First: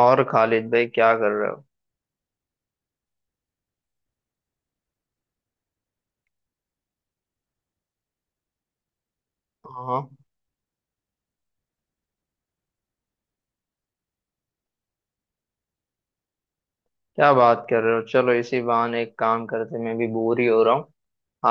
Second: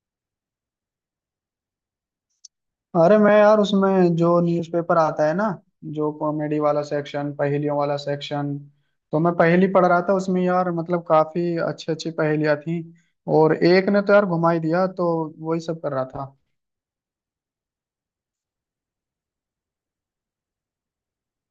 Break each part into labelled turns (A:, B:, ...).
A: और खालिद भाई क्या कर रहे हो।
B: अरे मैं यार उसमें जो न्यूज़पेपर आता है ना। जो कॉमेडी वाला सेक्शन, पहेलियों वाला सेक्शन। तो मैं पहेली पढ़
A: हाँ।
B: रहा था उसमें यार। मतलब काफी अच्छी अच्छी पहेलियां थी और एक ने तो यार घुमा ही दिया। तो वही सब कर रहा था।
A: क्या बात कर रहे हो, चलो इसी बहाने एक काम करते हैं, मैं भी बोर ही हो रहा हूँ।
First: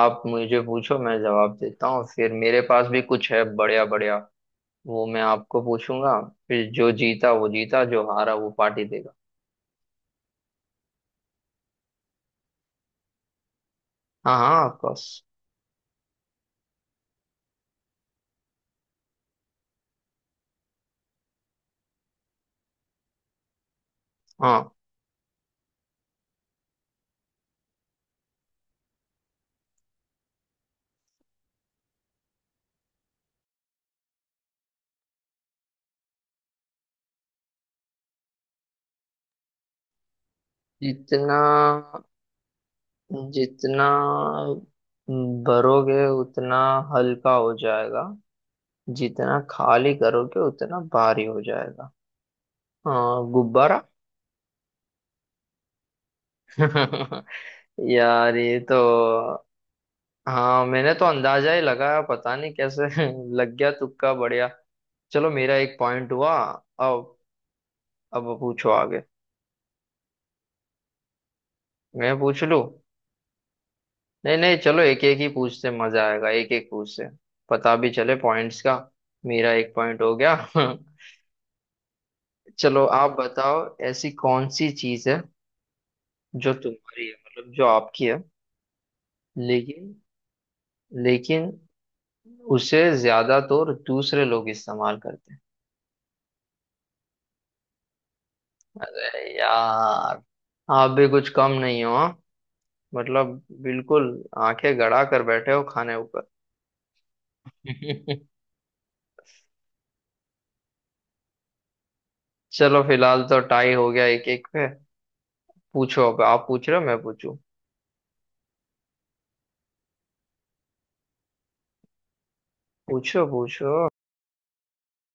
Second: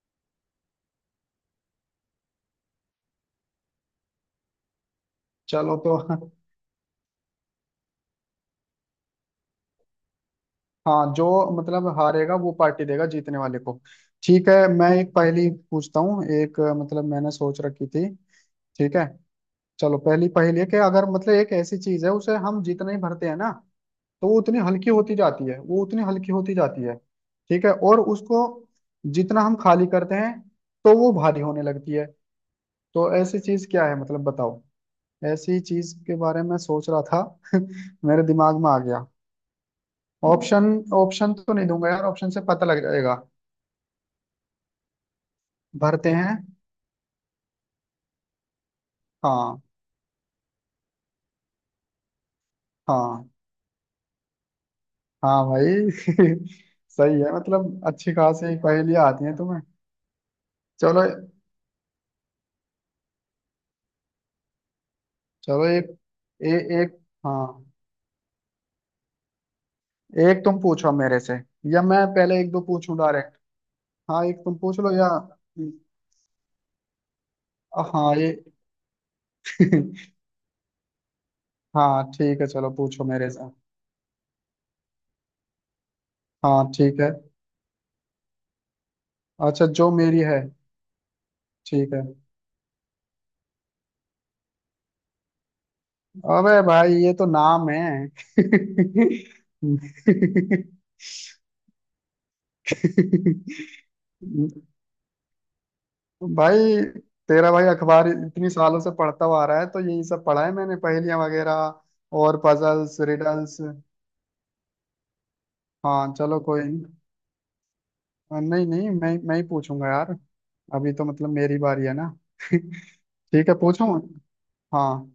A: आप मुझे पूछो, मैं जवाब देता हूँ, फिर मेरे पास भी कुछ है, बढ़िया बढ़िया। वो मैं आपको
B: चलो तो।
A: पूछूंगा। फिर जो जीता वो जीता, जो हारा वो पार्टी देगा।
B: हाँ। जो मतलब हारेगा वो पार्टी देगा जीतने वाले को।
A: हाँ
B: ठीक
A: हाँ,
B: है,
A: ऑफ
B: मैं
A: कोर्स।
B: एक पहेली पूछता हूँ। एक मतलब मैंने सोच रखी थी। ठीक है। चलो, पहली पहेली है कि अगर मतलब एक ऐसी चीज है, उसे हम जितना ही भरते हैं ना तो वो उतनी
A: हाँ।
B: हल्की होती जाती है, वो उतनी हल्की होती जाती है, ठीक है। और उसको जितना हम खाली करते हैं तो वो भारी होने लगती है। तो ऐसी चीज क्या है, मतलब बताओ। ऐसी चीज के बारे में सोच रहा था। मेरे दिमाग में आ गया ऑप्शन। ऑप्शन
A: जितना
B: तो नहीं दूंगा यार, ऑप्शन से पता लग जाएगा।
A: जितना भरोगे
B: भरते हैं।
A: उतना हल्का हो जाएगा, जितना
B: हाँ।
A: खाली करोगे उतना भारी हो जाएगा।
B: हाँ।
A: हाँ, गुब्बारा।
B: हाँ भाई। सही है, मतलब अच्छी
A: यार
B: खासी
A: ये तो,
B: पहेलियां आती हैं तुम्हें।
A: हाँ मैंने
B: चलो।
A: तो अंदाजा ही लगाया, पता नहीं कैसे लग गया, तुक्का बढ़िया। चलो मेरा
B: चलो
A: एक
B: एक
A: पॉइंट हुआ।
B: ए, एक।
A: अब
B: हाँ
A: अब पूछो आगे।
B: एक तुम पूछो मेरे से या मैं
A: मैं
B: पहले
A: पूछ
B: एक
A: लूं?
B: दो पूछूं डायरेक्ट। हाँ
A: नहीं
B: एक
A: नहीं,
B: तुम पूछ
A: चलो
B: लो
A: एक
B: या।
A: एक ही पूछते मजा आएगा, एक एक पूछते पता भी चले
B: हाँ ये।
A: पॉइंट्स का। मेरा एक पॉइंट हो गया।
B: हाँ ठीक है, चलो
A: चलो
B: पूछो
A: आप
B: मेरे से।
A: बताओ। ऐसी कौन सी चीज है जो
B: हाँ ठीक
A: तुम्हारी
B: है।
A: है, मतलब जो आपकी है,
B: अच्छा, जो
A: लेकिन,
B: मेरी है।
A: लेकिन
B: ठीक है।
A: उसे ज्यादातर दूसरे लोग इस्तेमाल करते हैं।
B: अबे भाई, ये तो नाम है।
A: अरे यार, आप भी कुछ कम नहीं हो हाँ? मतलब बिल्कुल आंखें गड़ा कर बैठे हो खाने ऊपर।
B: भाई, तेरा भाई अखबार इतनी सालों से पढ़ता हुआ आ रहा है तो यही सब पढ़ा है मैंने, पहेलियां वगैरह और
A: चलो
B: पजल्स
A: फिलहाल तो
B: रिडल्स।
A: टाई हो गया, एक एक पे। पूछो,
B: हाँ
A: अब
B: चलो,
A: आप
B: कोई
A: पूछ रहे हो
B: नहीं।
A: मैं पूछूं।
B: हाँ, नहीं नहीं, मैं ही पूछूंगा यार। अभी तो मतलब मेरी बारी है ना।
A: पूछो
B: ठीक है
A: पूछो।
B: पूछूं। हाँ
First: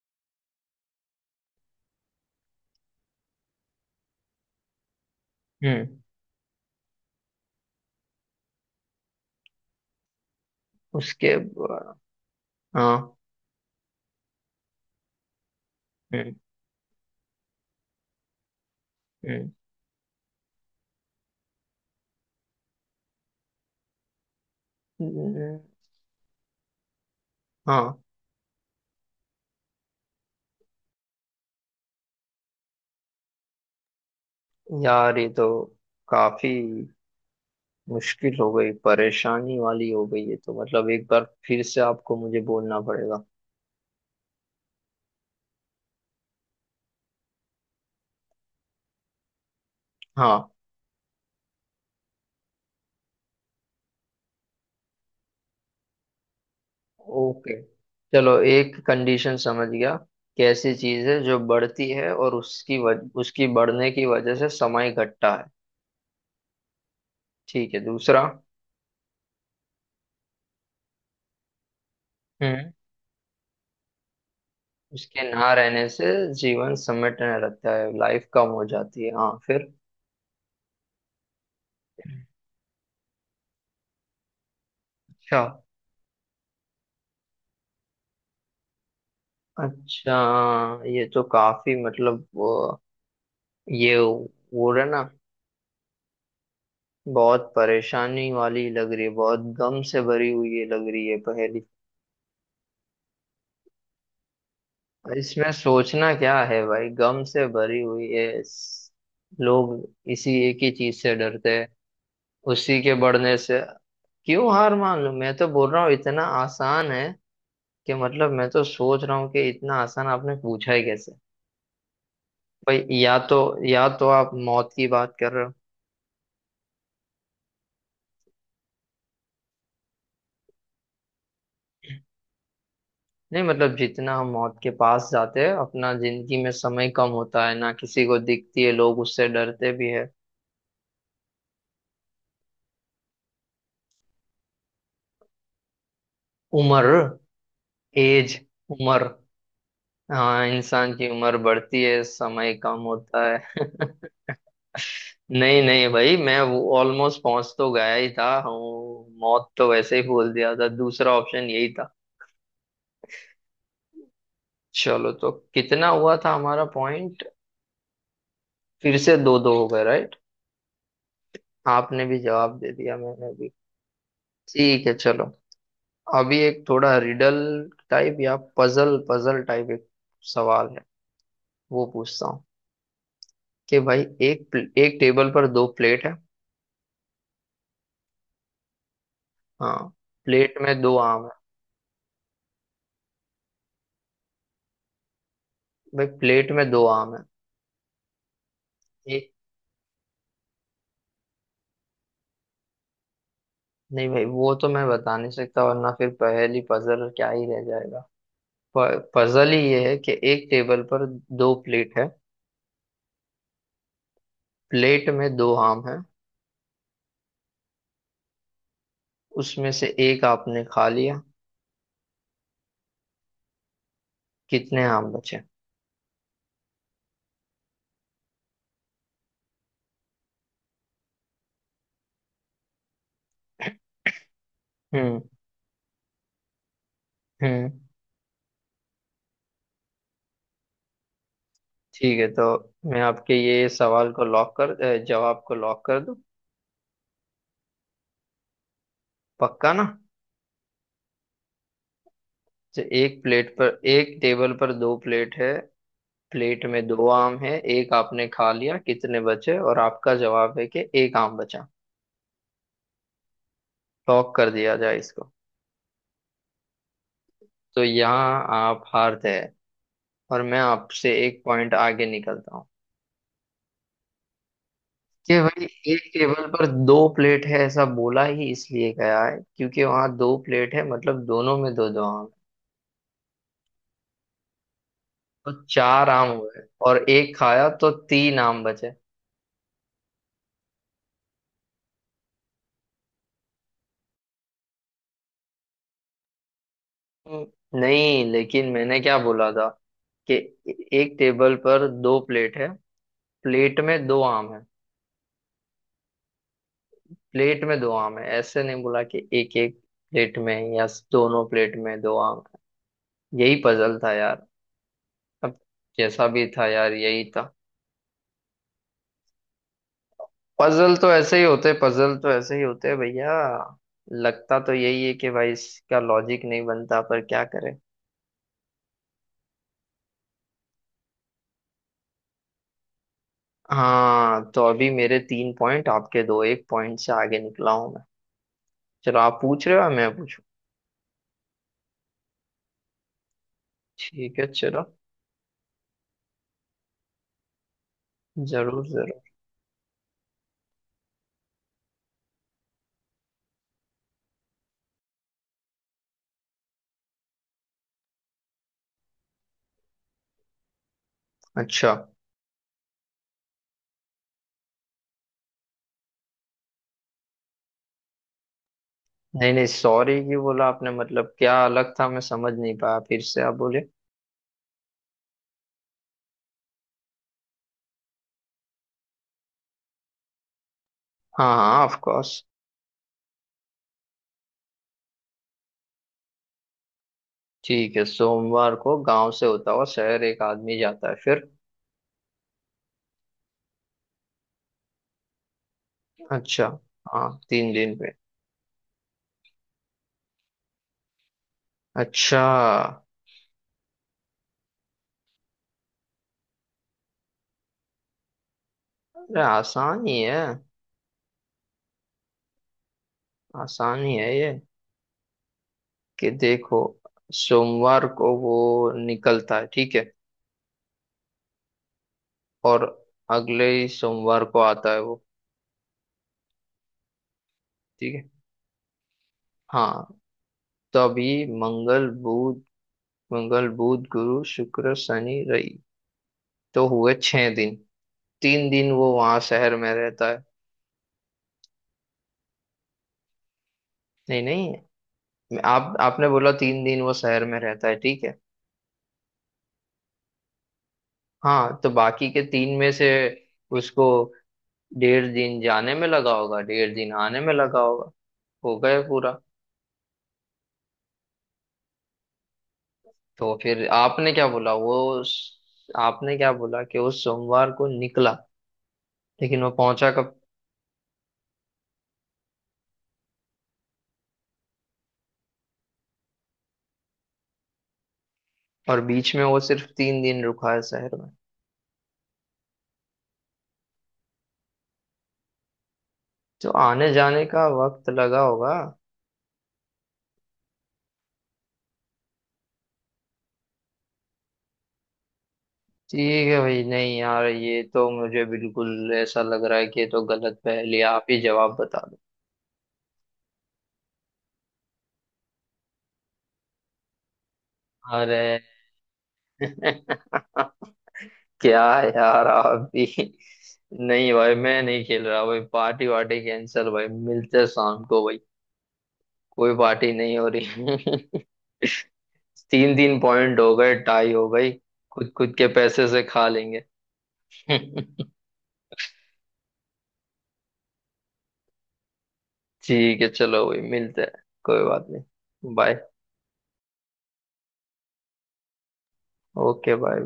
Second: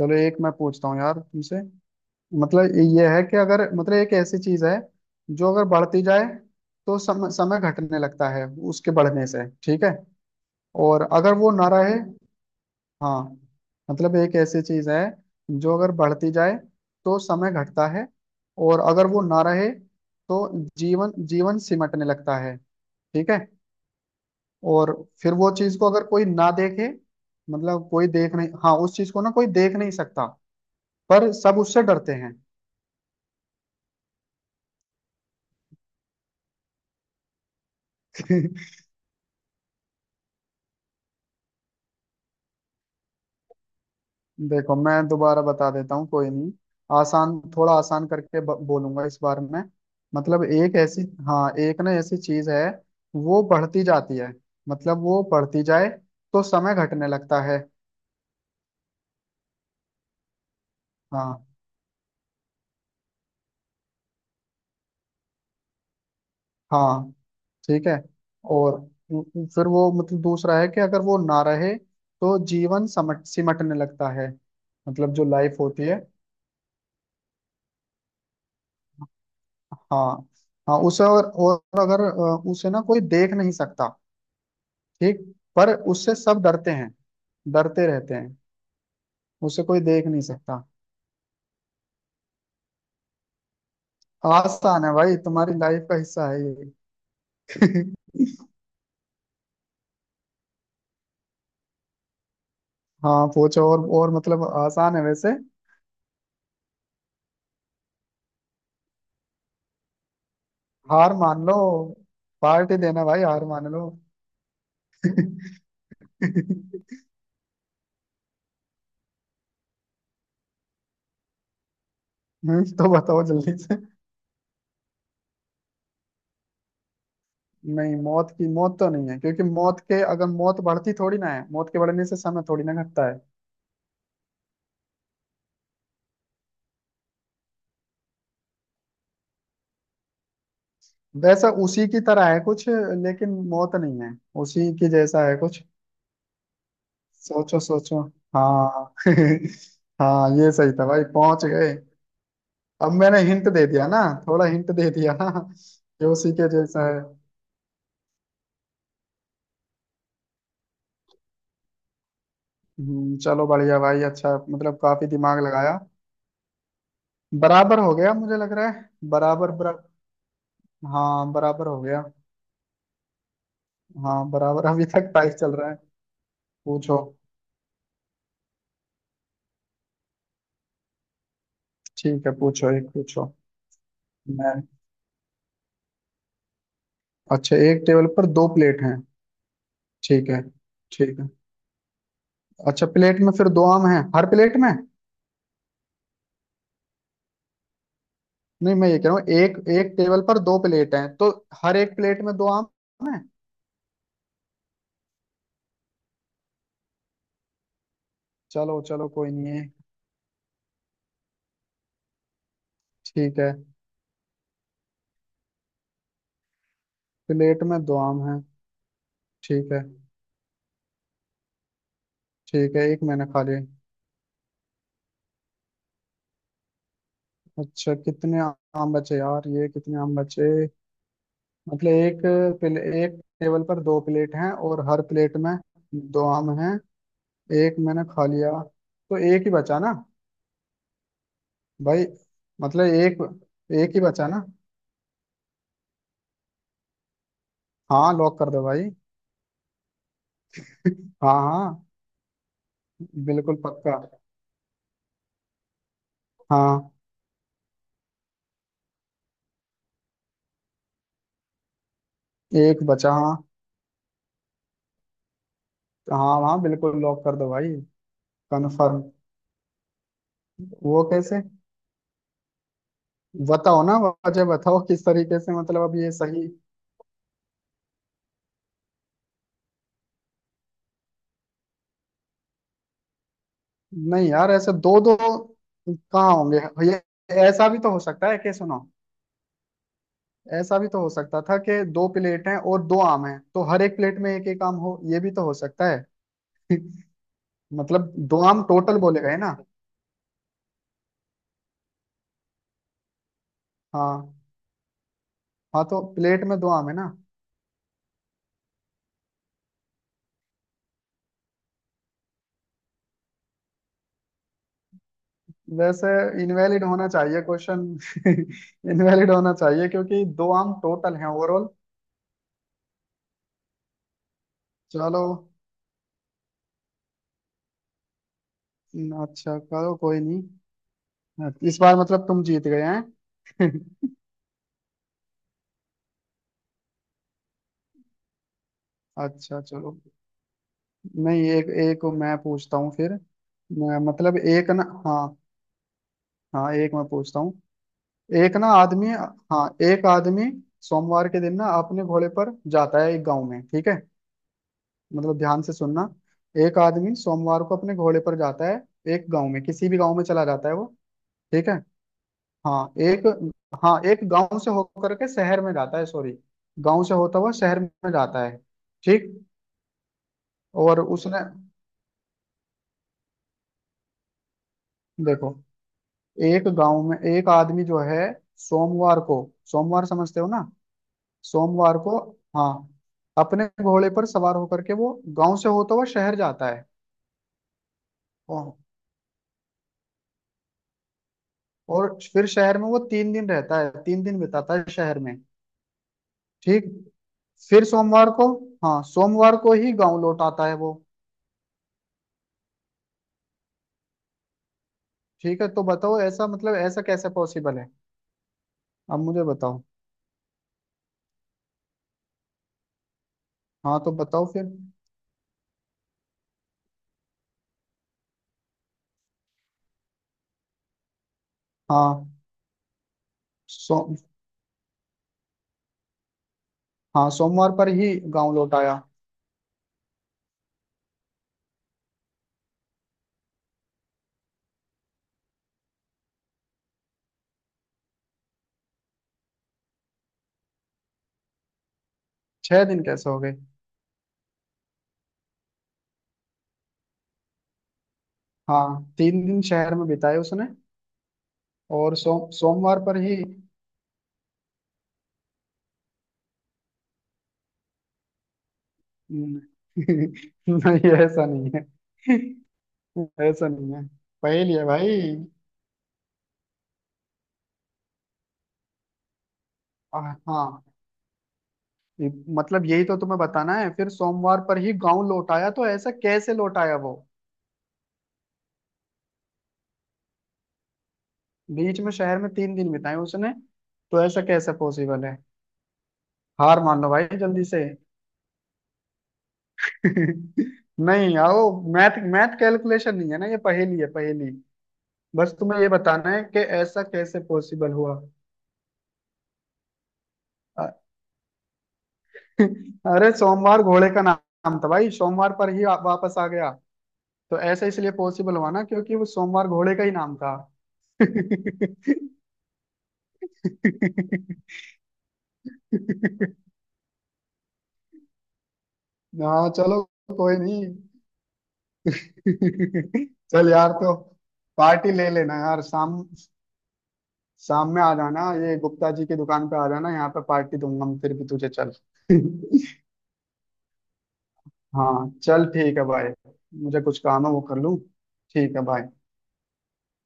B: चलो, एक मैं पूछता हूँ यार तुमसे। मतलब ये है कि अगर मतलब एक ऐसी चीज है जो अगर
A: हम्म।
B: बढ़ती जाए तो समय समय घटने लगता है, उसके बढ़ने से, ठीक है। और अगर
A: उसके
B: वो ना रहे।
A: बाद- हाँ।
B: हाँ। मतलब एक ऐसी चीज है जो अगर बढ़ती
A: हम्म।
B: जाए तो समय घटता है। और अगर वो ना
A: हम्म।
B: रहे तो जीवन जीवन सिमटने लगता है। ठीक है। और फिर वो
A: हम्म।
B: चीज को अगर कोई ना देखे, मतलब
A: हाँ।
B: कोई देख नहीं, हाँ, उस चीज को ना कोई देख नहीं सकता पर सब उससे डरते हैं।
A: यार ये तो काफी मुश्किल हो गई, परेशानी वाली हो गई ये तो। मतलब एक बार फिर से आपको मुझे बोलना पड़ेगा।
B: देखो, मैं दोबारा बता देता हूँ, कोई नहीं। आसान, थोड़ा आसान करके बोलूंगा इस बार में। मतलब
A: हाँ।
B: एक ऐसी। हाँ, एक ना ऐसी चीज है, वो बढ़ती जाती है। मतलब वो बढ़ती जाए तो समय घटने लगता
A: ओके,
B: है।
A: चलो एक कंडीशन समझ गया। कैसी चीज है जो
B: हाँ।
A: बढ़ती है और उसकी बढ़ने की वजह से समय घटता है।
B: हाँ
A: ठीक है,
B: ठीक है।
A: दूसरा।
B: और फिर वो मतलब दूसरा है कि अगर वो ना रहे तो
A: हम्म।
B: जीवन समट सिमटने लगता है। मतलब
A: उसके
B: जो
A: ना
B: लाइफ होती
A: रहने
B: है।
A: से जीवन समेटने रहता है, लाइफ कम हो जाती है, हाँ फिर।
B: हाँ। हाँ उसे और अगर उसे ना कोई देख नहीं सकता। ठीक।
A: अच्छा।
B: पर उससे सब डरते हैं, डरते रहते हैं। उसे कोई देख
A: अच्छा,
B: नहीं सकता।
A: ये तो काफी, ये वो रहा
B: आसान है
A: ना।
B: भाई, तुम्हारी लाइफ का हिस्सा है ये।
A: बहुत परेशानी वाली लग रही है, बहुत गम से भरी हुई ये लग रही है पहेली।
B: हाँ पूछो। और मतलब आसान है वैसे।
A: इसमें सोचना क्या है भाई, गम से भरी हुई है, लोग इसी एक ही चीज से
B: हार मान लो,
A: डरते हैं,
B: पार्टी
A: उसी के
B: देना भाई,
A: बढ़ने
B: हार
A: से।
B: मान लो।
A: क्यों हार मान लूं, मैं तो बोल रहा हूँ इतना आसान है, कि मतलब मैं तो सोच रहा हूँ कि इतना आसान आपने पूछा ही कैसे। भाई
B: तो
A: या
B: बताओ
A: तो,
B: जल्दी से।
A: या तो आप मौत की बात कर रहे हो।
B: नहीं, मौत की, मौत तो नहीं है क्योंकि मौत के, अगर मौत बढ़ती थोड़ी ना है, मौत के बढ़ने से समय थोड़ी ना घटता है।
A: नहीं मतलब, जितना हम मौत के पास जाते हैं अपना जिंदगी में समय कम होता है ना, किसी को दिखती है, लोग उससे डरते भी है।
B: वैसा उसी की तरह है कुछ लेकिन मौत नहीं है। उसी की जैसा है कुछ।
A: उम्र।
B: सोचो सोचो।
A: एज।
B: हाँ
A: उम्र।
B: हाँ
A: हाँ,
B: ये सही था
A: इंसान
B: भाई,
A: की उम्र
B: पहुंच गए।
A: बढ़ती है समय कम
B: अब मैंने
A: होता
B: हिंट
A: है।
B: दे दिया ना। थोड़ा हिंट दे दिया ना,
A: नहीं नहीं
B: कि
A: भाई,
B: उसी
A: मैं
B: के
A: वो
B: जैसा है।
A: ऑलमोस्ट पहुंच तो गया ही था हूँ, मौत तो वैसे ही बोल दिया था, दूसरा ऑप्शन यही था।
B: चलो बढ़िया भाई, अच्छा मतलब काफी
A: चलो तो
B: दिमाग लगाया।
A: कितना हुआ था हमारा पॉइंट?
B: बराबर हो गया मुझे लग रहा है।
A: फिर से दो
B: बराबर
A: दो हो
B: बरा
A: गए, राइट।
B: हाँ बराबर हो गया।
A: आपने भी जवाब दे दिया मैंने भी।
B: हाँ बराबर,
A: ठीक
B: अभी
A: है
B: तक
A: चलो,
B: टाइस चल रहा है।
A: अभी एक थोड़ा
B: पूछो।
A: रिडल टाइप या पजल पजल टाइप एक सवाल है, वो पूछता
B: ठीक है
A: हूँ।
B: पूछो, एक पूछो।
A: कि भाई,
B: मैं।
A: एक टेबल पर दो प्लेट है।
B: अच्छा, एक टेबल पर दो प्लेट हैं,
A: हाँ,
B: ठीक है।
A: प्लेट में दो
B: ठीक
A: आम
B: है,
A: है।
B: अच्छा प्लेट में फिर दो आम हैं हर प्लेट में।
A: भाई, प्लेट में दो आम है।
B: नहीं मैं ये कह रहा हूँ,
A: एक।
B: एक, एक टेबल पर दो प्लेट हैं तो हर एक प्लेट में दो आम हैं।
A: नहीं भाई, वो तो मैं बता नहीं सकता, वरना फिर पहेली पजल क्या ही रह जाएगा।
B: चलो चलो, कोई
A: पजल
B: नहीं
A: ही
B: है।
A: ये है कि एक टेबल पर दो प्लेट है,
B: ठीक है।
A: प्लेट में दो आम है,
B: प्लेट में दो आम हैं।
A: उसमें
B: ठीक है।
A: से एक आपने खा लिया,
B: ठीक है, एक मैंने खा लिए।
A: कितने आम बचे?
B: अच्छा कितने आम बचे यार, ये कितने आम बचे। मतलब एक एक टेबल पर दो प्लेट हैं और हर
A: हम्म।
B: प्लेट में दो आम हैं। एक
A: हम्म।
B: मैंने खा लिया तो एक ही बचा ना भाई।
A: ठीक है, तो
B: मतलब
A: मैं
B: एक।
A: आपके ये
B: एक ही
A: सवाल को
B: बचा ना।
A: जवाब को लॉक कर दूं?
B: हाँ लॉक कर दो भाई।
A: पक्का ना?
B: हाँ हाँ।
A: तो एक प्लेट
B: बिल्कुल
A: पर
B: पक्का।
A: एक टेबल पर दो प्लेट है, प्लेट में
B: हाँ
A: दो आम है, एक आपने खा लिया कितने बचे, और आपका जवाब है कि एक आम बचा।
B: एक बचा हाँ।
A: लॉक कर दिया जाए इसको?
B: हाँ हाँ बिल्कुल लॉक कर दो भाई।
A: तो यहाँ आप
B: कंफर्म।
A: हारते हैं, और मैं
B: वो
A: आपसे एक
B: कैसे।
A: पॉइंट आगे निकलता हूँ।
B: बताओ ना, वजह बताओ किस
A: कि
B: तरीके से,
A: भाई,
B: मतलब अब
A: एक
B: ये
A: टेबल
B: सही।
A: पर दो प्लेट है ऐसा बोला ही इसलिए गया है क्योंकि वहां दो प्लेट है, मतलब दोनों में दो दो आम है,
B: नहीं यार, ऐसे दो दो
A: तो चार आम
B: कहाँ होंगे।
A: हुए,
B: ये,
A: और एक
B: ऐसा
A: खाया
B: भी
A: तो
B: तो हो सकता है
A: तीन
B: कि
A: आम
B: सुनो,
A: बचे।
B: ऐसा भी तो हो सकता था कि दो प्लेट हैं और दो आम हैं तो हर एक प्लेट में एक एक आम हो, ये भी तो हो सकता है। मतलब
A: नहीं
B: दो आम
A: लेकिन
B: टोटल
A: मैंने क्या
B: बोले गए
A: बोला
B: ना।
A: था, कि एक टेबल पर दो प्लेट है, प्लेट में दो
B: हाँ।
A: आम है।
B: हाँ तो प्लेट में दो आम है ना।
A: प्लेट में दो आम है ऐसे नहीं बोला कि एक एक प्लेट में, या दोनों प्लेट में दो आम है। यही पजल था यार, अब
B: वैसे
A: जैसा भी था
B: इनवैलिड
A: यार,
B: होना
A: यही
B: चाहिए
A: था।
B: क्वेश्चन। इनवैलिड होना चाहिए क्योंकि दो आम
A: पजल तो
B: टोटल हैं
A: ऐसे ही
B: ओवरऑल।
A: होते, पजल तो ऐसे ही होते भैया। लगता तो यही है
B: चलो
A: कि भाई इसका लॉजिक नहीं बनता, पर क्या करें।
B: अच्छा करो, कोई नहीं। इस बार मतलब तुम जीत गए हैं।
A: हाँ तो अभी मेरे तीन पॉइंट, आपके दो, एक पॉइंट से आगे निकला हूं मैं। चलो आप
B: अच्छा
A: पूछ रहे हो या
B: चलो।
A: मैं पूछूं?
B: नहीं एक एक मैं पूछता हूँ फिर। मतलब
A: ठीक है
B: एक
A: चलो।
B: ना, हाँ। हाँ एक मैं पूछता हूँ। एक ना
A: जरूर
B: आदमी।
A: जरूर।
B: हाँ, एक आदमी सोमवार के दिन ना अपने घोड़े पर जाता है एक गांव में, ठीक है। मतलब ध्यान से सुनना। एक आदमी सोमवार को अपने घोड़े पर जाता है एक गांव में, किसी भी गांव में चला जाता है वो। ठीक है।
A: अच्छा।
B: हाँ। एक। हाँ, एक गांव से होकर के शहर में जाता है, सॉरी, गांव से होता हुआ शहर में जाता है। ठीक।
A: नहीं नहीं, सॉरी क्यों बोला आपने,
B: और
A: मतलब
B: उसने।
A: क्या अलग था मैं समझ नहीं पाया, फिर से आप बोले।
B: देखो, एक गांव में एक आदमी जो है सोमवार को, सोमवार समझते हो ना,
A: हाँ हाँ, ऑफ
B: सोमवार को,
A: कोर्स।
B: हाँ, अपने घोड़े पर सवार होकर के वो गांव से होता हुआ शहर जाता है।
A: ठीक है,
B: ओ,
A: सोमवार को गांव से होता हुआ शहर एक आदमी जाता है, फिर?
B: और फिर शहर में वो तीन दिन रहता है, तीन दिन बिताता है शहर में।
A: अच्छा।
B: ठीक।
A: हाँ, तीन
B: फिर
A: दिन पे।
B: सोमवार को। हाँ सोमवार को ही गांव लौट आता है वो।
A: अच्छा।
B: ठीक है, तो बताओ ऐसा, मतलब ऐसा कैसे पॉसिबल है। अब
A: अरे
B: मुझे बताओ।
A: आसान ही है,
B: हाँ
A: आसान
B: तो
A: ही है
B: बताओ
A: ये।
B: फिर।
A: कि देखो, सोमवार को वो निकलता है, ठीक है,
B: हाँ
A: और अगले ही
B: सो
A: सोमवार को आता है वो।
B: हाँ सोमवार पर ही
A: ठीक है।
B: गांव लौट आया।
A: हाँ, तभी मंगल बुध, गुरु शुक्र शनि रवि, तो हुए 6 दिन, 3 दिन वो वहां शहर में रहता है।
B: छह दिन कैसे हो गए।
A: नहीं नहीं, आप आपने बोला 3 दिन वो शहर में रहता है, ठीक है।
B: हाँ, तीन दिन शहर में बिताए उसने।
A: हाँ, तो
B: और
A: बाकी के तीन में
B: सोमवार
A: से
B: पर ही
A: उसको 1.5 दिन जाने में लगा होगा, 1.5 दिन आने में लगा होगा, हो गए पूरा।
B: न- नहीं ऐसा नहीं है।
A: तो
B: ऐसा
A: फिर
B: नहीं है,
A: आपने क्या बोला,
B: पहेली है भाई।
A: वो आपने क्या बोला, कि वो सोमवार को निकला लेकिन वो पहुंचा कब?
B: हाँ ये- मतलब यही तो तुम्हें बताना है। फिर सोमवार पर ही गांव लौट आया तो ऐसा कैसे लौट आया वो।
A: और बीच में वो सिर्फ 3 दिन रुका है शहर में,
B: बीच में शहर में तीन दिन बिताए उसने, तो ऐसा कैसे पॉसिबल है।
A: तो
B: हार मान लो
A: आने
B: भाई
A: जाने
B: जल्दी
A: का
B: से।
A: वक्त लगा होगा।
B: नहीं आओ, मैथ मैथ कैलकुलेशन नहीं है ना ये, पहेली है पहेली। बस तुम्हें ये बताना है
A: ठीक
B: कि
A: है भाई,
B: ऐसा
A: नहीं
B: कैसे
A: यार, ये
B: पॉसिबल
A: तो
B: हुआ।
A: मुझे बिल्कुल ऐसा लग रहा है कि ये तो गलत पहेली, आप ही जवाब बता दो।
B: अरे सोमवार घोड़े का नाम था भाई, सोमवार पर ही आप वापस आ गया। तो ऐसा इसलिए
A: अरे,
B: पॉसिबल हुआ ना क्योंकि वो सोमवार घोड़े का ही नाम था।
A: क्या यार आप भी। नहीं भाई, मैं नहीं खेल रहा भाई, पार्टी वार्टी कैंसिल भाई, मिलते हैं शाम को भाई।
B: हाँ
A: कोई
B: चलो,
A: पार्टी नहीं हो
B: कोई नहीं।
A: रही, तीन तीन पॉइंट
B: चल
A: हो
B: यार,
A: गए
B: तो
A: टाई हो गई।
B: पार्टी ले
A: खुद खुद
B: लेना
A: के
B: यार,
A: पैसे
B: शाम
A: से खा लेंगे।
B: शाम में आ जाना। ये गुप्ता जी की दुकान पे आ जाना, यहाँ पे पार्टी दूंगा मैं फिर भी तुझे, चल।
A: ठीक है चलो भाई, मिलते हैं, कोई बात
B: हाँ चल
A: नहीं, बाय।
B: ठीक है भाई। मुझे कुछ काम है वो कर लूँ। ठीक है भाई।
A: Okay bye.